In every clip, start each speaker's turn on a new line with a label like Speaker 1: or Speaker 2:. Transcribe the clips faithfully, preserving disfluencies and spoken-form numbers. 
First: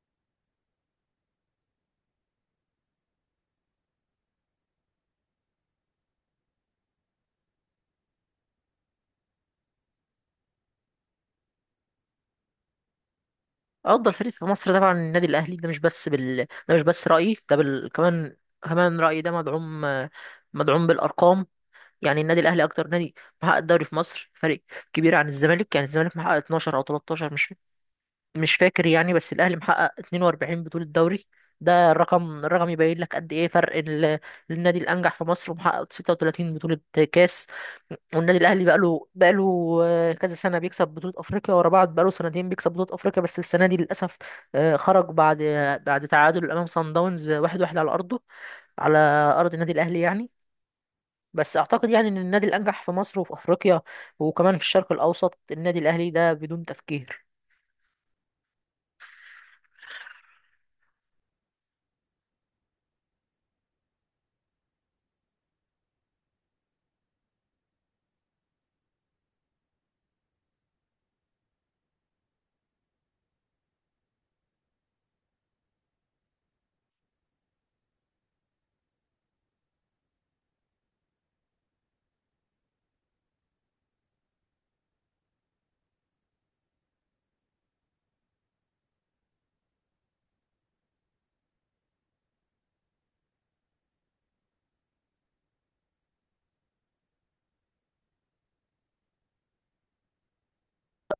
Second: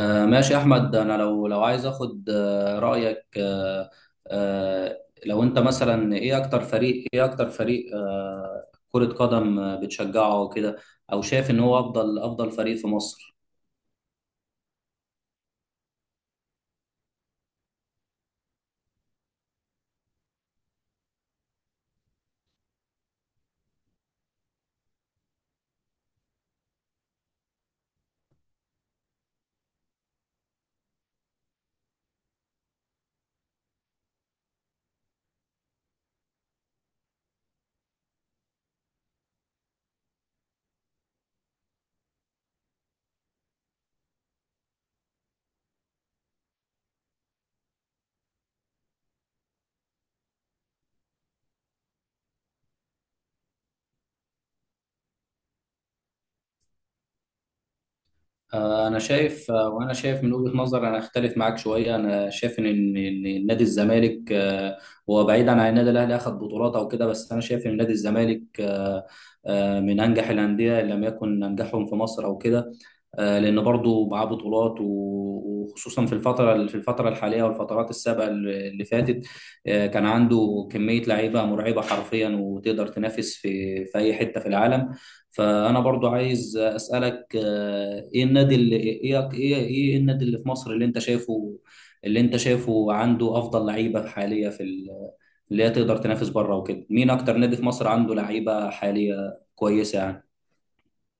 Speaker 1: آه، ماشي يا احمد، انا لو لو عايز اخد آه، رايك. آه، آه، لو انت مثلا ايه اكتر فريق ايه اكتر فريق آه، كرة قدم آه، بتشجعه وكده، او شايف ان هو افضل افضل فريق في مصر؟
Speaker 2: افضل فريق في مصر طبعا النادي الاهلي ده مش بس بال... ده مش بس رايي ده بال... كمان كمان رايي ده مدعوم مدعوم بالارقام. يعني النادي الاهلي اكتر نادي محقق الدوري في مصر، فريق كبير عن الزمالك. يعني الزمالك محقق اتناشر او تلتاشر، مش مش فاكر يعني، بس الاهلي محقق اتنين واربعين بطولة دوري. ده الرقم، الرقم يبين لك قد ايه فرق ال- النادي الانجح في مصر، ومحقق ستة وتلاتين بطولة كاس. والنادي الاهلي بقاله بقاله آه، كذا سنة بيكسب بطولة افريقيا ورا بعض، بقاله سنتين بيكسب بطولة افريقيا، بس السنة دي للاسف آه، خرج بعد بعد تعادل امام صن داونز واحد واحد على ارضه، على ارض النادي الاهلي يعني. بس اعتقد يعني ان النادي الانجح في مصر وفي افريقيا وكمان في الشرق الاوسط النادي الاهلي ده بدون تفكير.
Speaker 1: آه، انا شايف. آه، وانا شايف من وجهة نظر، انا اختلف معاك شوية. انا شايف ان إن إن نادي الزمالك آه، هو بعيدا عن النادي الاهلي اخذ بطولات او كده، بس انا شايف ان نادي الزمالك آه، آه، من انجح الاندية إن لم يكن انجحهم في مصر او كده. آه، لان برضو معاه بطولات و- وخصوصا في الفتره، في الفتره الحاليه والفترات السابقه اللي اللي فاتت. آه، كان عنده كميه لعيبه مرعبه حرفيا، وتقدر تنافس في في اي حته في العالم. فانا برضو عايز اسالك آه، ايه النادي اللي ايه ايه ايه النادي اللي في مصر، اللي انت شايفه اللي انت شايفه عنده افضل لعيبه حاليه في ال- اللي هي تقدر تنافس بره وكده. مين اكتر نادي في مصر عنده لعيبه حاليه كويسه يعني؟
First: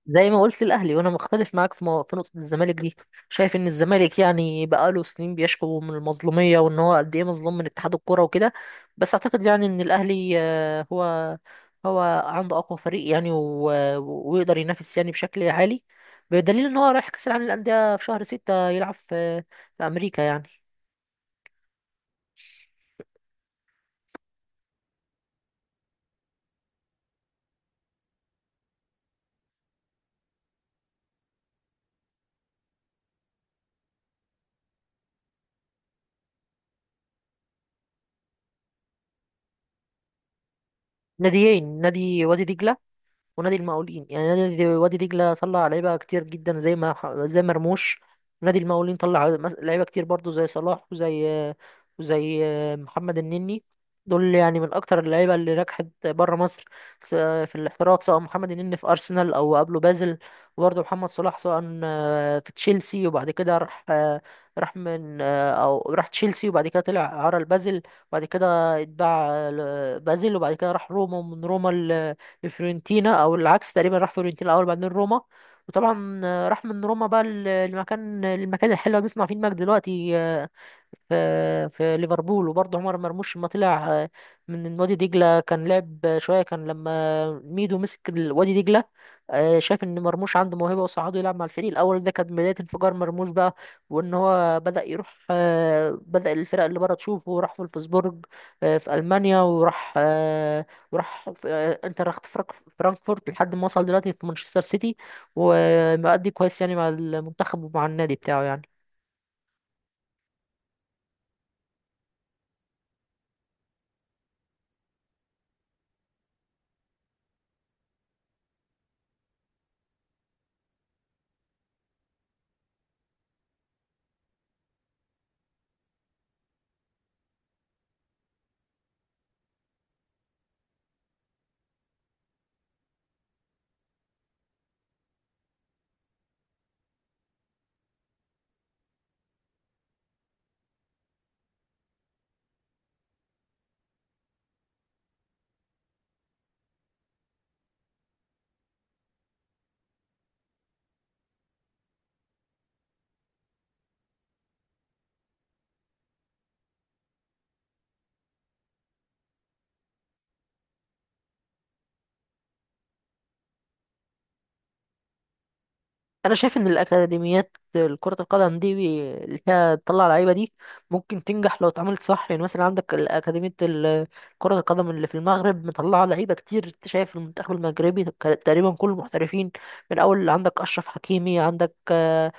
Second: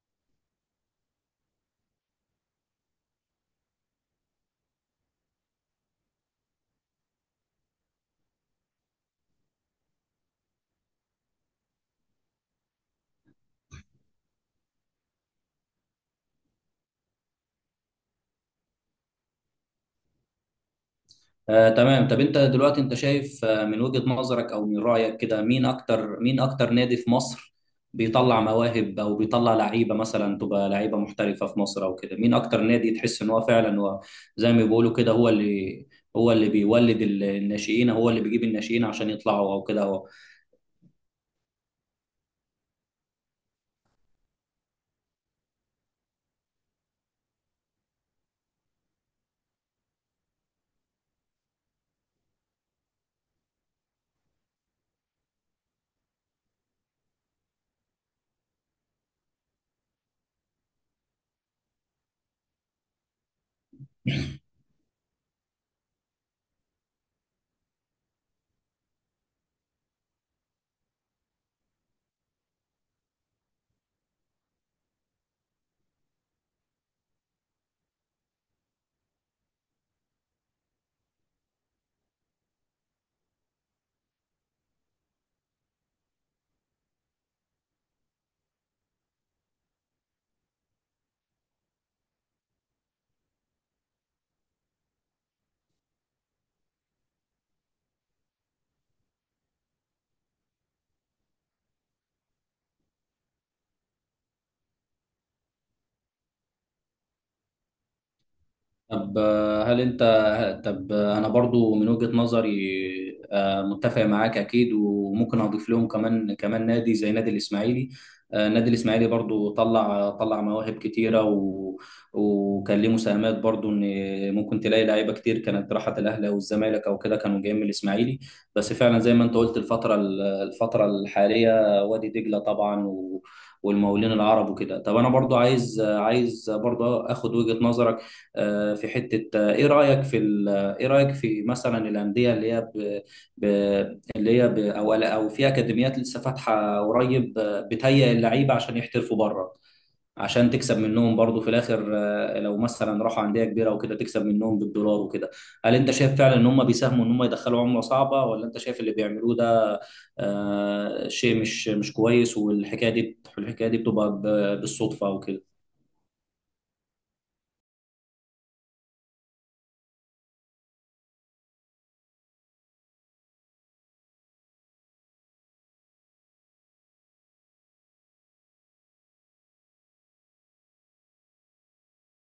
Speaker 2: زي ما قلت الاهلي، وانا مختلف معاك في مو- في نقطه الزمالك دي. شايف ان الزمالك يعني بقاله سنين بيشكو من المظلوميه، وان هو قد ايه مظلوم من اتحاد الكوره وكده. بس اعتقد يعني ان الاهلي آه، هو هو عنده اقوى فريق يعني و- ويقدر ينافس يعني بشكل عالي، بدليل ان هو رايح كاس العالم للانديه في شهر ستة، يلعب في في امريكا يعني.
Speaker 1: آه، تمام. طب انت دلوقتي انت شايف آه، من وجهة نظرك او من رأيك كده، مين اكتر مين اكتر نادي في مصر بيطلع مواهب، او بيطلع لعيبة مثلا تبقى لعيبة محترفة في مصر او كده؟ مين اكتر نادي تحس ان هو فعلا هو زي ما بيقولوا كده، هو اللي هو اللي بيولد ال- الناشئين، هو اللي بيجيب الناشئين عشان يطلعوا او كده؟
Speaker 2: ناديين: نادي وادي دجله ونادي المقاولين. يعني نادي وادي دجلة طلع لعيبة كتير جدا زي ما ح- زي مرموش. نادي المقاولين طلع مس- لعيبة كتير برضو زي صلاح وزي وزي محمد النني. دول يعني من أكتر اللعيبة اللي نجحت بره مصر س- في الاحتراف، سواء محمد النني في أرسنال أو قبله بازل. وبرضه محمد صلاح سواء في تشيلسي وبعد كده راح راح من أو راح تشيلسي، وبعد كده طلع عرى لبازل، وبعد كده اتباع ل- بازل، وبعد كده راح روما، ومن روما لفيورنتينا، او العكس تقريبا، راح فيورنتينا الاول بعدين روما. وطبعا آه، راح من روما بقى ل- لمكان، المكان الحلو اللي بيسمع فيه المجد دلوقتي، آه، في في ليفربول. وبرضه عمر مرموش لما طلع آه، من وادي دجلة كان لعب آه، شوية. كان لما ميدو مسك ال- وادي دجلة آه، شاف ان مرموش عنده موهبة وصعده يلعب مع الفريق الاول، ده كانت بداية انفجار مرموش بقى. وان هو بدأ يروح آه، بدأ الفرق اللي بره تشوفه، راح فولفسبورج آه، في ألمانيا، وراح آه، وراح في آه، انتر خت- فرانك- فرانكفورت، لحد ما وصل دلوقتي في مانشستر سيتي، ومؤدي كويس يعني مع المنتخب ومع النادي بتاعه يعني.
Speaker 1: طب آه، هل انت، طب آه، انا برضو من وجهة نظري آه، متفق معاك اكيد، وممكن اضيف لهم كمان كمان نادي زي نادي الاسماعيلي. آه، نادي الاسماعيلي برضو طلع طلع مواهب كتيرة، و... وكان ليه مساهمات برضو، ان ممكن تلاقي لعيبة كتير كانت راحت الاهلي او الزمالك او كده، كانوا جايين من الاسماعيلي. بس فعلا زي ما انت قلت الفترة، ال- الفترة الحالية، وادي دجلة طبعا و... والمقاولين العرب وكده. طب انا برضو عايز عايز برضو اخد وجهة نظرك آه، في حتة. آه، إيه رأيك في ال- آه، إيه رأيك في مثلا الأندية اللي هي ب... ب... اللي هي ب... أو أو في أكاديميات لسه فاتحة قريب آه، بتهيئ اللعيبة عشان يحترفوا بره، عشان تكسب منهم برضو في الآخر آه، لو مثلا راحوا أندية كبيرة وكده تكسب منهم بالدولار وكده. هل أنت شايف فعلا إن هم بيساهموا إن هم يدخلوا عملة صعبة، ولا أنت شايف اللي بيعملوه ده آه، شيء مش مش كويس، والحكاية دي الحكاية دي بتبقى ب- بالصدفة وكده؟
Speaker 2: انا شايف ان الاكاديميات، كرة القدم دي، بي- اللي فيها تطلع لعيبة دي، ممكن تنجح لو اتعملت صح. يعني مثلا عندك الاكاديمية ال- كرة القدم اللي في المغرب، مطلعة لعيبة كتير. انت شايف المنتخب المغربي تقريبا كل المحترفين، من اول عندك اشرف حكيمي، عندك آه،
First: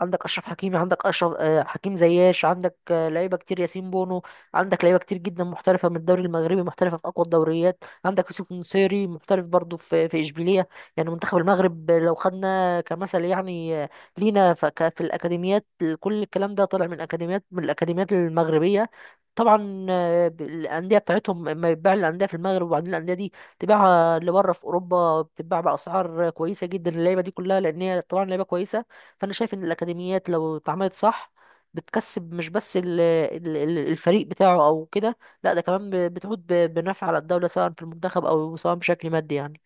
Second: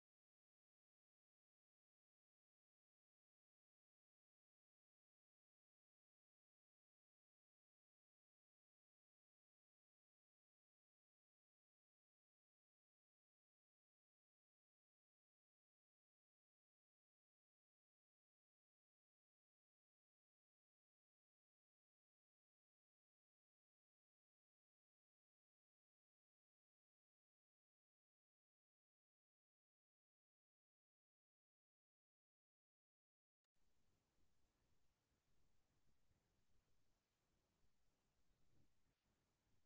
Speaker 2: عندك اشرف حكيمي عندك اشرف آه، حكيم زياش، عندك آه، لعيبه كتير، ياسين بونو. عندك لعيبه كتير جدا محترفه من الدوري المغربي، محترفه في اقوى الدوريات. عندك يوسف نصيري محترف برضه في في اشبيليه. يعني منتخب المغرب آه، لو خدنا كمثل يعني آه، لينا ف- ك- في الاكاديميات، كل الكلام ده طالع من اكاديميات، من الاكاديميات المغربيه. طبعا آه، ب- الانديه بتاعتهم اما يتباع، الانديه في المغرب وبعدين الانديه دي تباعها لبره في اوروبا، بتتباع باسعار كويسه جدا اللعيبه دي كلها، لان هي طبعا لعيبه كويسه. فانا شايف ان الاكاديميات لو اتعملت صح بتكسب مش بس ال- ال- ال- الفريق بتاعه او كده، لا ده كمان ب- بتعود ب- بنفع على الدولة، سواء في المنتخب او سواء بشكل مادي يعني.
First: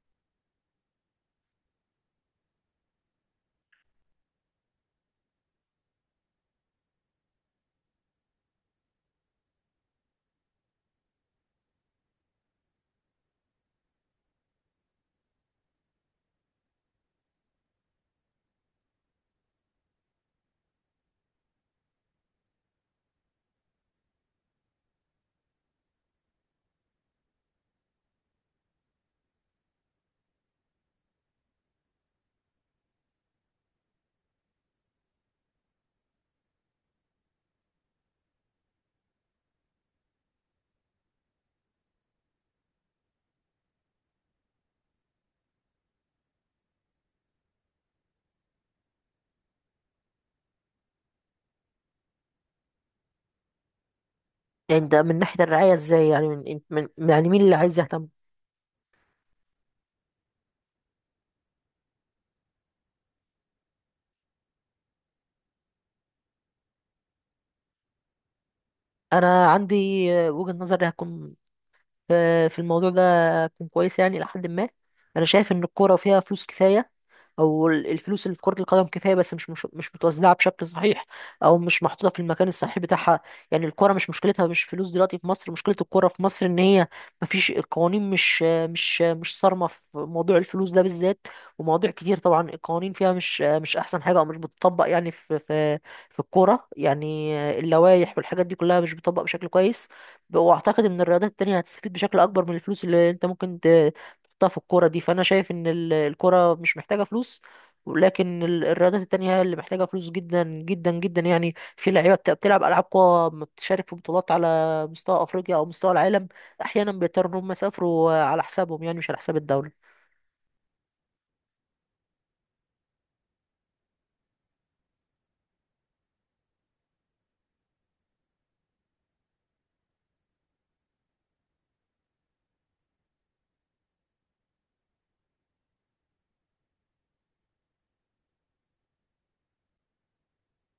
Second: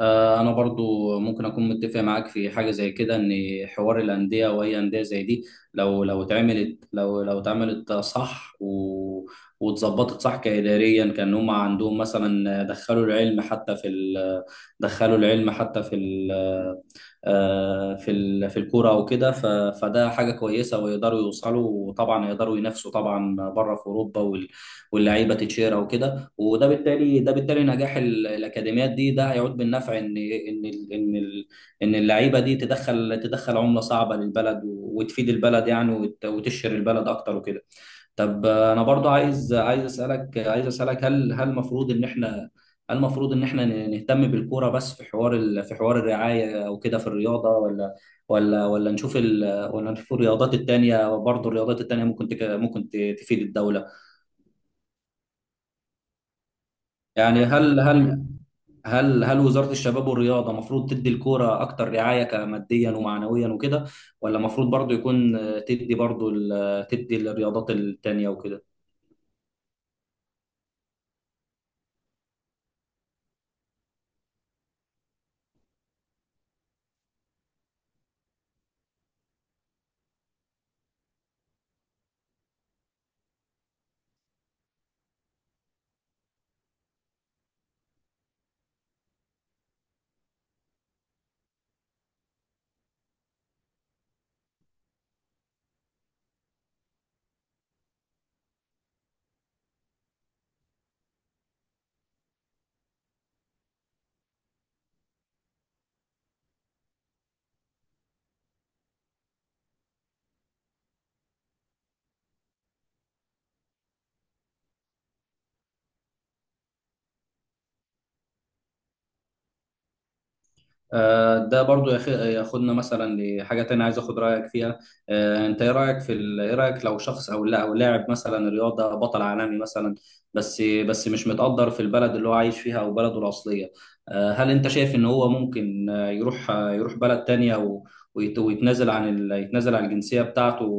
Speaker 1: آه، انا برضو ممكن اكون متفق معاك في حاجه زي كده، ان حوار الانديه واي انديه زي دي لو لو اتعملت لو لو اتعملت صح و واتظبطت صح كاداريا، كان هم عندهم مثلا دخلوا العلم حتى في ال... دخلوا العلم حتى في ال... آه، في ال- في الكوره وكده. ف- فده حاجه كويسه، ويقدروا يوصلوا، وطبعا يقدروا ينافسوا طبعا بره في اوروبا، وال- واللعيبه تتشير وكده. وده بالتالي ده بالتالي نجاح ال- الاكاديميات دي، ده هيعود بالنفع ان ان ال- ان ال- ان اللعيبه دي تدخل تدخل عمله صعبه للبلد، و- وتفيد البلد يعني، وت- وتشهر البلد اكتر وكده. طب آه، انا برضو عايز عايز اسالك عايز اسالك هل هل المفروض ان احنا هل المفروض ان احنا نهتم بالكوره بس في حوار ال... في حوار الرعايه وكده في الرياضه؟ ولا ولا ولا نشوف ال... ولا نشوف الرياضات التانيه برضو. الرياضات التانيه ممكن تك... ممكن ت- تفيد الدوله.
Speaker 2: يعني ده من ناحية الرعاية ازاي؟ يعني من من من- يعني مين
Speaker 1: يعني
Speaker 2: اللي عايز
Speaker 1: هل
Speaker 2: يهتم؟
Speaker 1: هل هل هل وزاره الشباب والرياضه المفروض تدي الكوره اكتر رعايه، كماديا ومعنويا وكده، ولا المفروض برضو يكون آه، تدي برضو ال... تدي الرياضات التانيه وكده؟
Speaker 2: انا عندي وجهة نظري هتكون في في الموضوع ده، هتكون كويسة يعني لحد ما. انا شايف ان الكورة فيها فلوس كفاية، او ال- الفلوس اللي في كرة القدم كفاية، بس مش مش مش متوزعة بشكل صحيح، او مش محطوطة في المكان الصحيح بتاعها. يعني الكرة مش مشكلتها مش فلوس دلوقتي في مصر، مشكلة الكرة في مصر ان هي مفيش القوانين، مش مش مش صارمة في موضوع الفلوس ده بالذات. ومواضيع كتير طبعا القوانين فيها مش مش احسن حاجة، او مش بتطبق يعني في في في الكورة يعني. اللوائح والحاجات دي كلها مش بتطبق بشكل كويس. واعتقد ان الرياضات التانية هتستفيد بشكل اكبر من الفلوس اللي انت ممكن تحطها في الكورة دي. فأنا شايف إن ال- الكورة مش محتاجة فلوس، لكن ال- الرياضات التانية هي اللي محتاجة فلوس جدا جدا جدا. يعني في لعيبة بت- بتلعب ألعاب قوى ما بتشارك في بطولات على مستوى أفريقيا أو مستوى العالم، أحيانا بيضطروا إن هم يسافروا على حسابهم، يعني مش على حساب الدولة.
Speaker 1: آه، ده برضو ياخ- ياخدنا مثلا لحاجة تانية، عايز اخد رأيك فيها. آه، انت ايه رأيك في ال... ايه رأيك لو شخص او لا او لاعب مثلا رياضة بطل عالمي مثلا، بس بس مش متقدر في البلد اللي هو عايش فيها او بلده الأصلية. آه، هل انت شايف ان هو ممكن آه، يروح آه، يروح بلد تانية، و... ويت... ويتنازل عن ال... يتنازل عن الجنسية بتاعته،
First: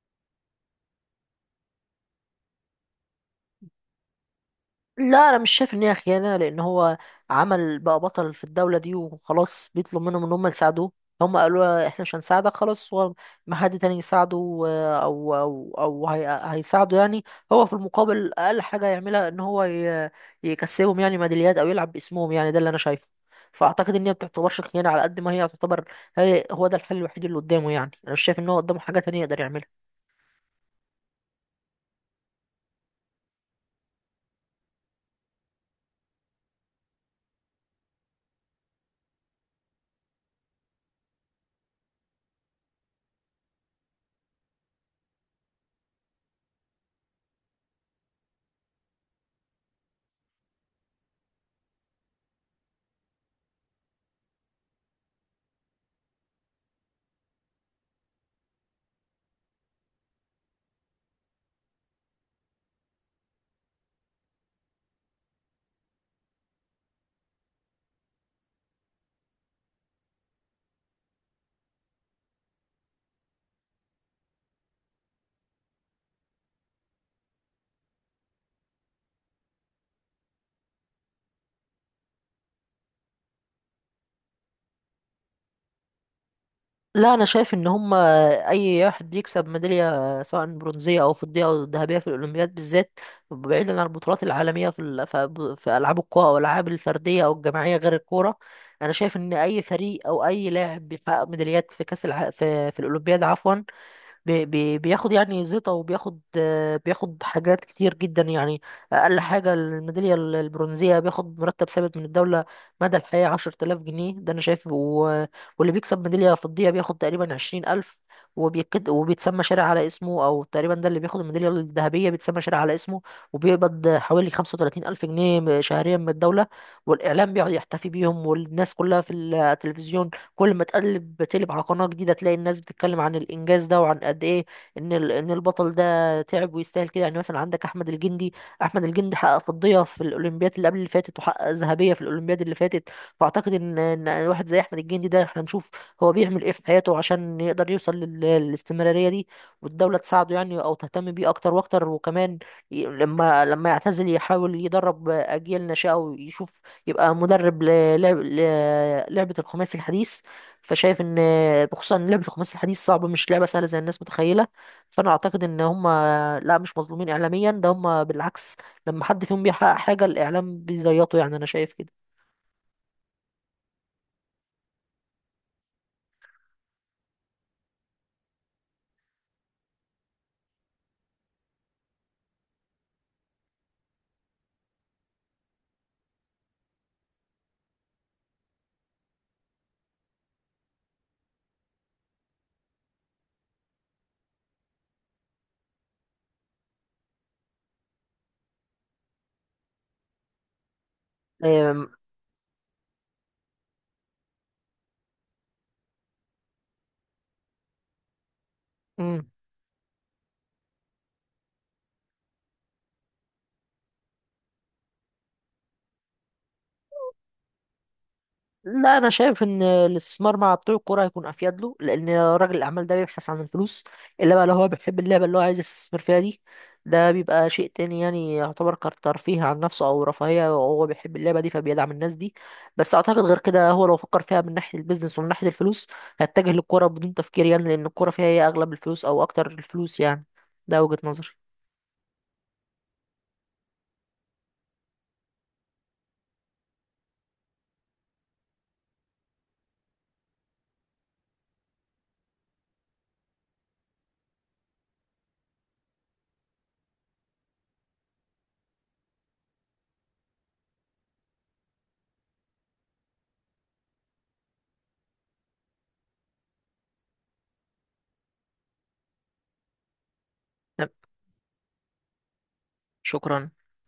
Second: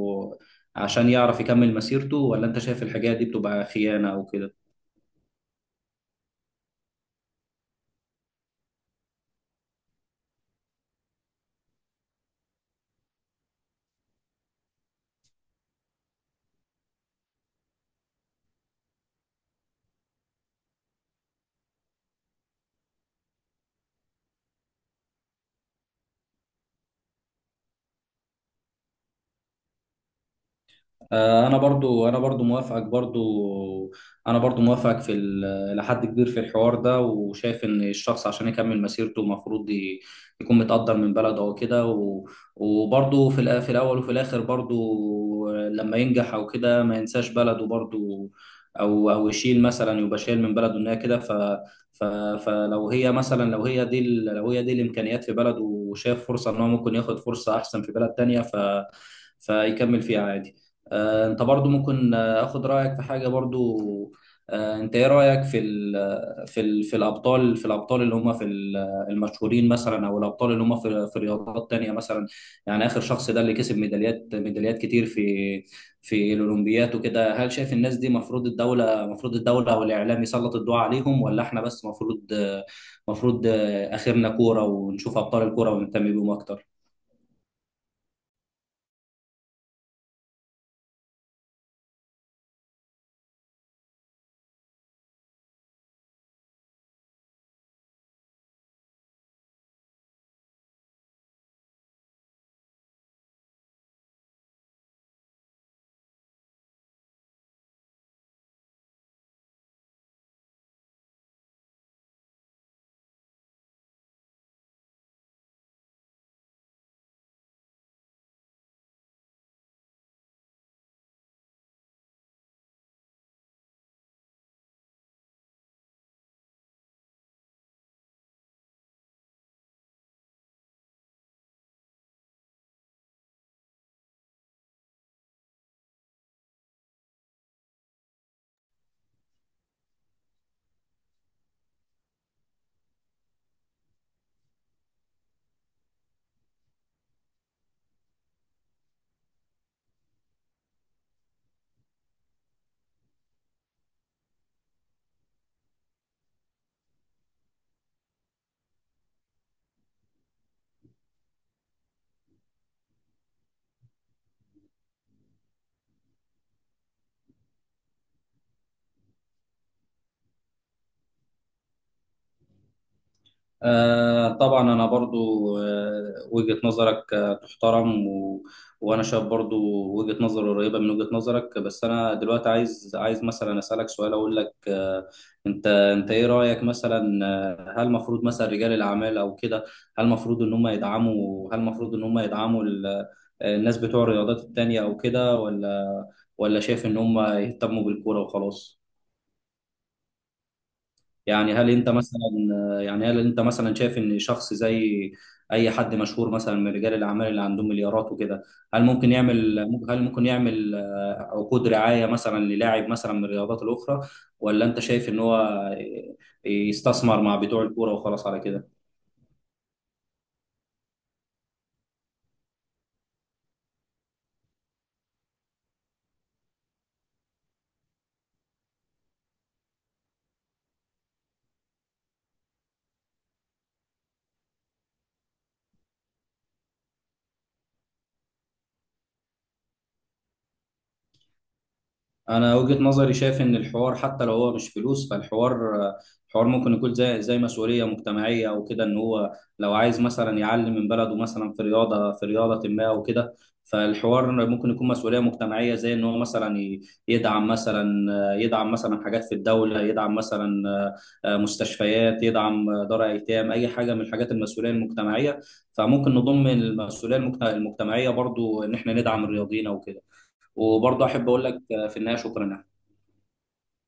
Speaker 1: عشان يعرف يكمل مسيرته، ولا انت شايف الحاجات دي بتبقى خيانة او كده؟
Speaker 2: لا انا مش شايف ان هي خيانه، لان هو عمل بقى بطل في الدوله دي وخلاص، بيطلب منهم ان هم يساعدوه. هم قالوا له احنا مش هنساعدك، خلاص هو ما حد تاني يساعده آه، او او او هي هيساعده يعني. هو في المقابل اقل حاجه يعملها ان هو ي- يكسبهم يعني ميداليات، او يلعب باسمهم. يعني ده اللي انا شايفه. فاعتقد ان هي ما بتعتبرش خيانه على قد ما هي تعتبر هي هو ده الحل الوحيد اللي قدامه، يعني انا مش شايف ان هو قدامه حاجه تانية يقدر يعملها.
Speaker 1: آه، انا برضو انا برضو موافقك برضو، انا برضو موافقك في ال- لحد كبير في الحوار ده، وشايف ان الشخص عشان يكمل مسيرته المفروض ي- يكون متقدر من بلده او كده، و- وبرضو في الأ- في الاول وفي الاخر برضو لما ينجح او كده ما ينساش بلده برضو، او او يشيل مثلا، يبقى شايل من بلده ان هي كده. ف ف فلو هي مثلا لو هي دي ال- لو هي دي الامكانيات في بلده، وشاف فرصة ان هو ممكن ياخد فرصة احسن في بلد تانية، ف فيكمل فيها عادي. آه، انت برضو ممكن آه، اخد رايك في حاجه برضو. آه، انت ايه رايك في ال في ال في الابطال في الابطال اللي هم في ال- المشهورين مثلا، او الابطال اللي هم في في رياضات تانية مثلا. يعني اخر شخص ده اللي كسب ميداليات، ميداليات كتير في في الاولمبيات وكده. هل شايف الناس دي مفروض الدوله، مفروض الدوله او الاعلام يسلط الضوء عليهم، ولا احنا بس مفروض مفروض آه، اخرنا كوره ونشوف ابطال الكوره ونهتم بيهم اكتر؟
Speaker 2: لا انا شايف ان هم اي واحد بيكسب ميداليه، سواء برونزيه او فضيه او ذهبيه، في الاولمبياد بالذات بعيدا عن البطولات العالميه في ال- في في العاب القوى او الالعاب الفرديه او الجماعيه غير الكوره، انا شايف ان اي فريق او اي لاعب بيحقق ميداليات في كاس الع... في في الاولمبياد عفوا، بي بي بياخد يعني زيطة، وبياخد آه، بياخد حاجات كتير جدا يعني. أقل حاجة، الميدالية ال- البرونزية، بياخد مرتب ثابت من الدولة مدى الحياة عشرة آلاف جنيه ده أنا شايف. و- واللي بيكسب ميدالية فضية بياخد تقريبا عشرين ألف، وبيكد وبيتسمى شارع على اسمه، أو تقريبا ده اللي بياخد الميدالية الذهبية بيتسمى شارع على اسمه، وبيقبض حوالي خمسة وتلاتين ألف جنيه شهريا من الدولة. والإعلام بيقعد يحتفي بيهم، والناس كلها في التلفزيون كل ما تقلب تقلب على قناة جديدة تلاقي الناس بتتكلم عن الإنجاز ده، وعن قد إيه إن ال- إن البطل ده تعب ويستاهل كده. يعني مثلا عندك أحمد الجندي، أحمد الجندي حقق فضية في الأولمبياد اللي قبل اللي فاتت، وحقق ذهبية في الأولمبياد اللي فاتت. فأعتقد إن إن واحد زي أحمد الجندي ده إحنا نشوف هو بيعمل إيه في حياته عشان يقدر يوصل لل- للاستمرارية دي، والدولة تساعده يعني، أو تهتم بيه أكتر وأكتر. وكمان ي- لما لما يعتزل يحاول يدرب أجيال ناشئة، ويشوف يبقى مدرب للعب لعبة الخماسي الحديث. فشايف ان، بخصوصا ان لعبه الخماسي الحديث صعبه، مش لعبه سهله زي الناس متخيله. فانا اعتقد ان هم لا مش مظلومين اعلاميا، ده هم بالعكس لما حد فيهم بيحقق حاجه الاعلام بيزيطه، يعني انا شايف كده.
Speaker 1: آه، طبعا انا برضو آه، وجهة نظرك آه، تحترم، و... وانا شايف برضو وجهة نظر قريبة من وجهة نظرك، بس انا دلوقتي عايز عايز مثلا اسالك سؤال، اقول لك آه، انت انت ايه رايك مثلا؟ آه، هل المفروض مثلا رجال الاعمال او كده، هل المفروض ان هم يدعموا هل المفروض ان هم يدعموا ال- آه، الناس بتوع الرياضات التانية او كده، ولا ولا شايف ان هم يهتموا بالكورة وخلاص؟ يعني هل انت مثلا يعني هل انت مثلا شايف ان شخص زي اي حد مشهور مثلا من رجال الاعمال اللي عندهم مليارات وكده، هل ممكن
Speaker 2: أم،
Speaker 1: يعمل هل ممكن يعمل آه، عقود رعاية مثلا للاعب مثلا من الرياضات الاخرى، ولا انت شايف ان هو آه، يستثمر مع بتوع الكورة وخلاص على كده؟
Speaker 2: لا انا شايف ان الاستثمار مع بتوع الكوره هيكون افيد له، لان راجل الاعمال ده بيبحث عن الفلوس. الا بقى لو هو بيحب اللعبه اللي هو عايز يستثمر فيها دي، ده بيبقى شيء تاني، يعني يعتبر كترفيه عن نفسه او رفاهيه، وهو بيحب اللعبه دي فبيدعم الناس دي. بس اعتقد غير كده، هو لو فكر فيها من ناحيه البيزنس ومن ناحيه الفلوس هيتجه للكوره بدون تفكير، يعني لان الكوره فيها هي اغلب الفلوس او اكتر الفلوس يعني. ده وجهه نظري.
Speaker 1: انا وجهة نظري شايف ان الحوار حتى لو هو مش فلوس، فالحوار الحوار ممكن يكون زي زي مسؤولية مجتمعية او كده، ان هو لو عايز مثلا يعلم من بلده مثلا في رياضة، في رياضة ما او كده. فالحوار ممكن يكون مسؤولية مجتمعية زي ان هو مثلا ي- يدعم مثلا يدعم مثلا حاجات في الدولة، يدعم مثلا آه، مستشفيات، يدعم دار ايتام، اي حاجة من الحاجات المسؤولية المجتمعية. فممكن نضم المسؤولية المجت- المجتمعية برضو ان احنا ندعم الرياضيين او كده.
Speaker 2: تمام،
Speaker 1: وبرضه احب اقول لك آه، في النهايه، شكرا.
Speaker 2: شكرا.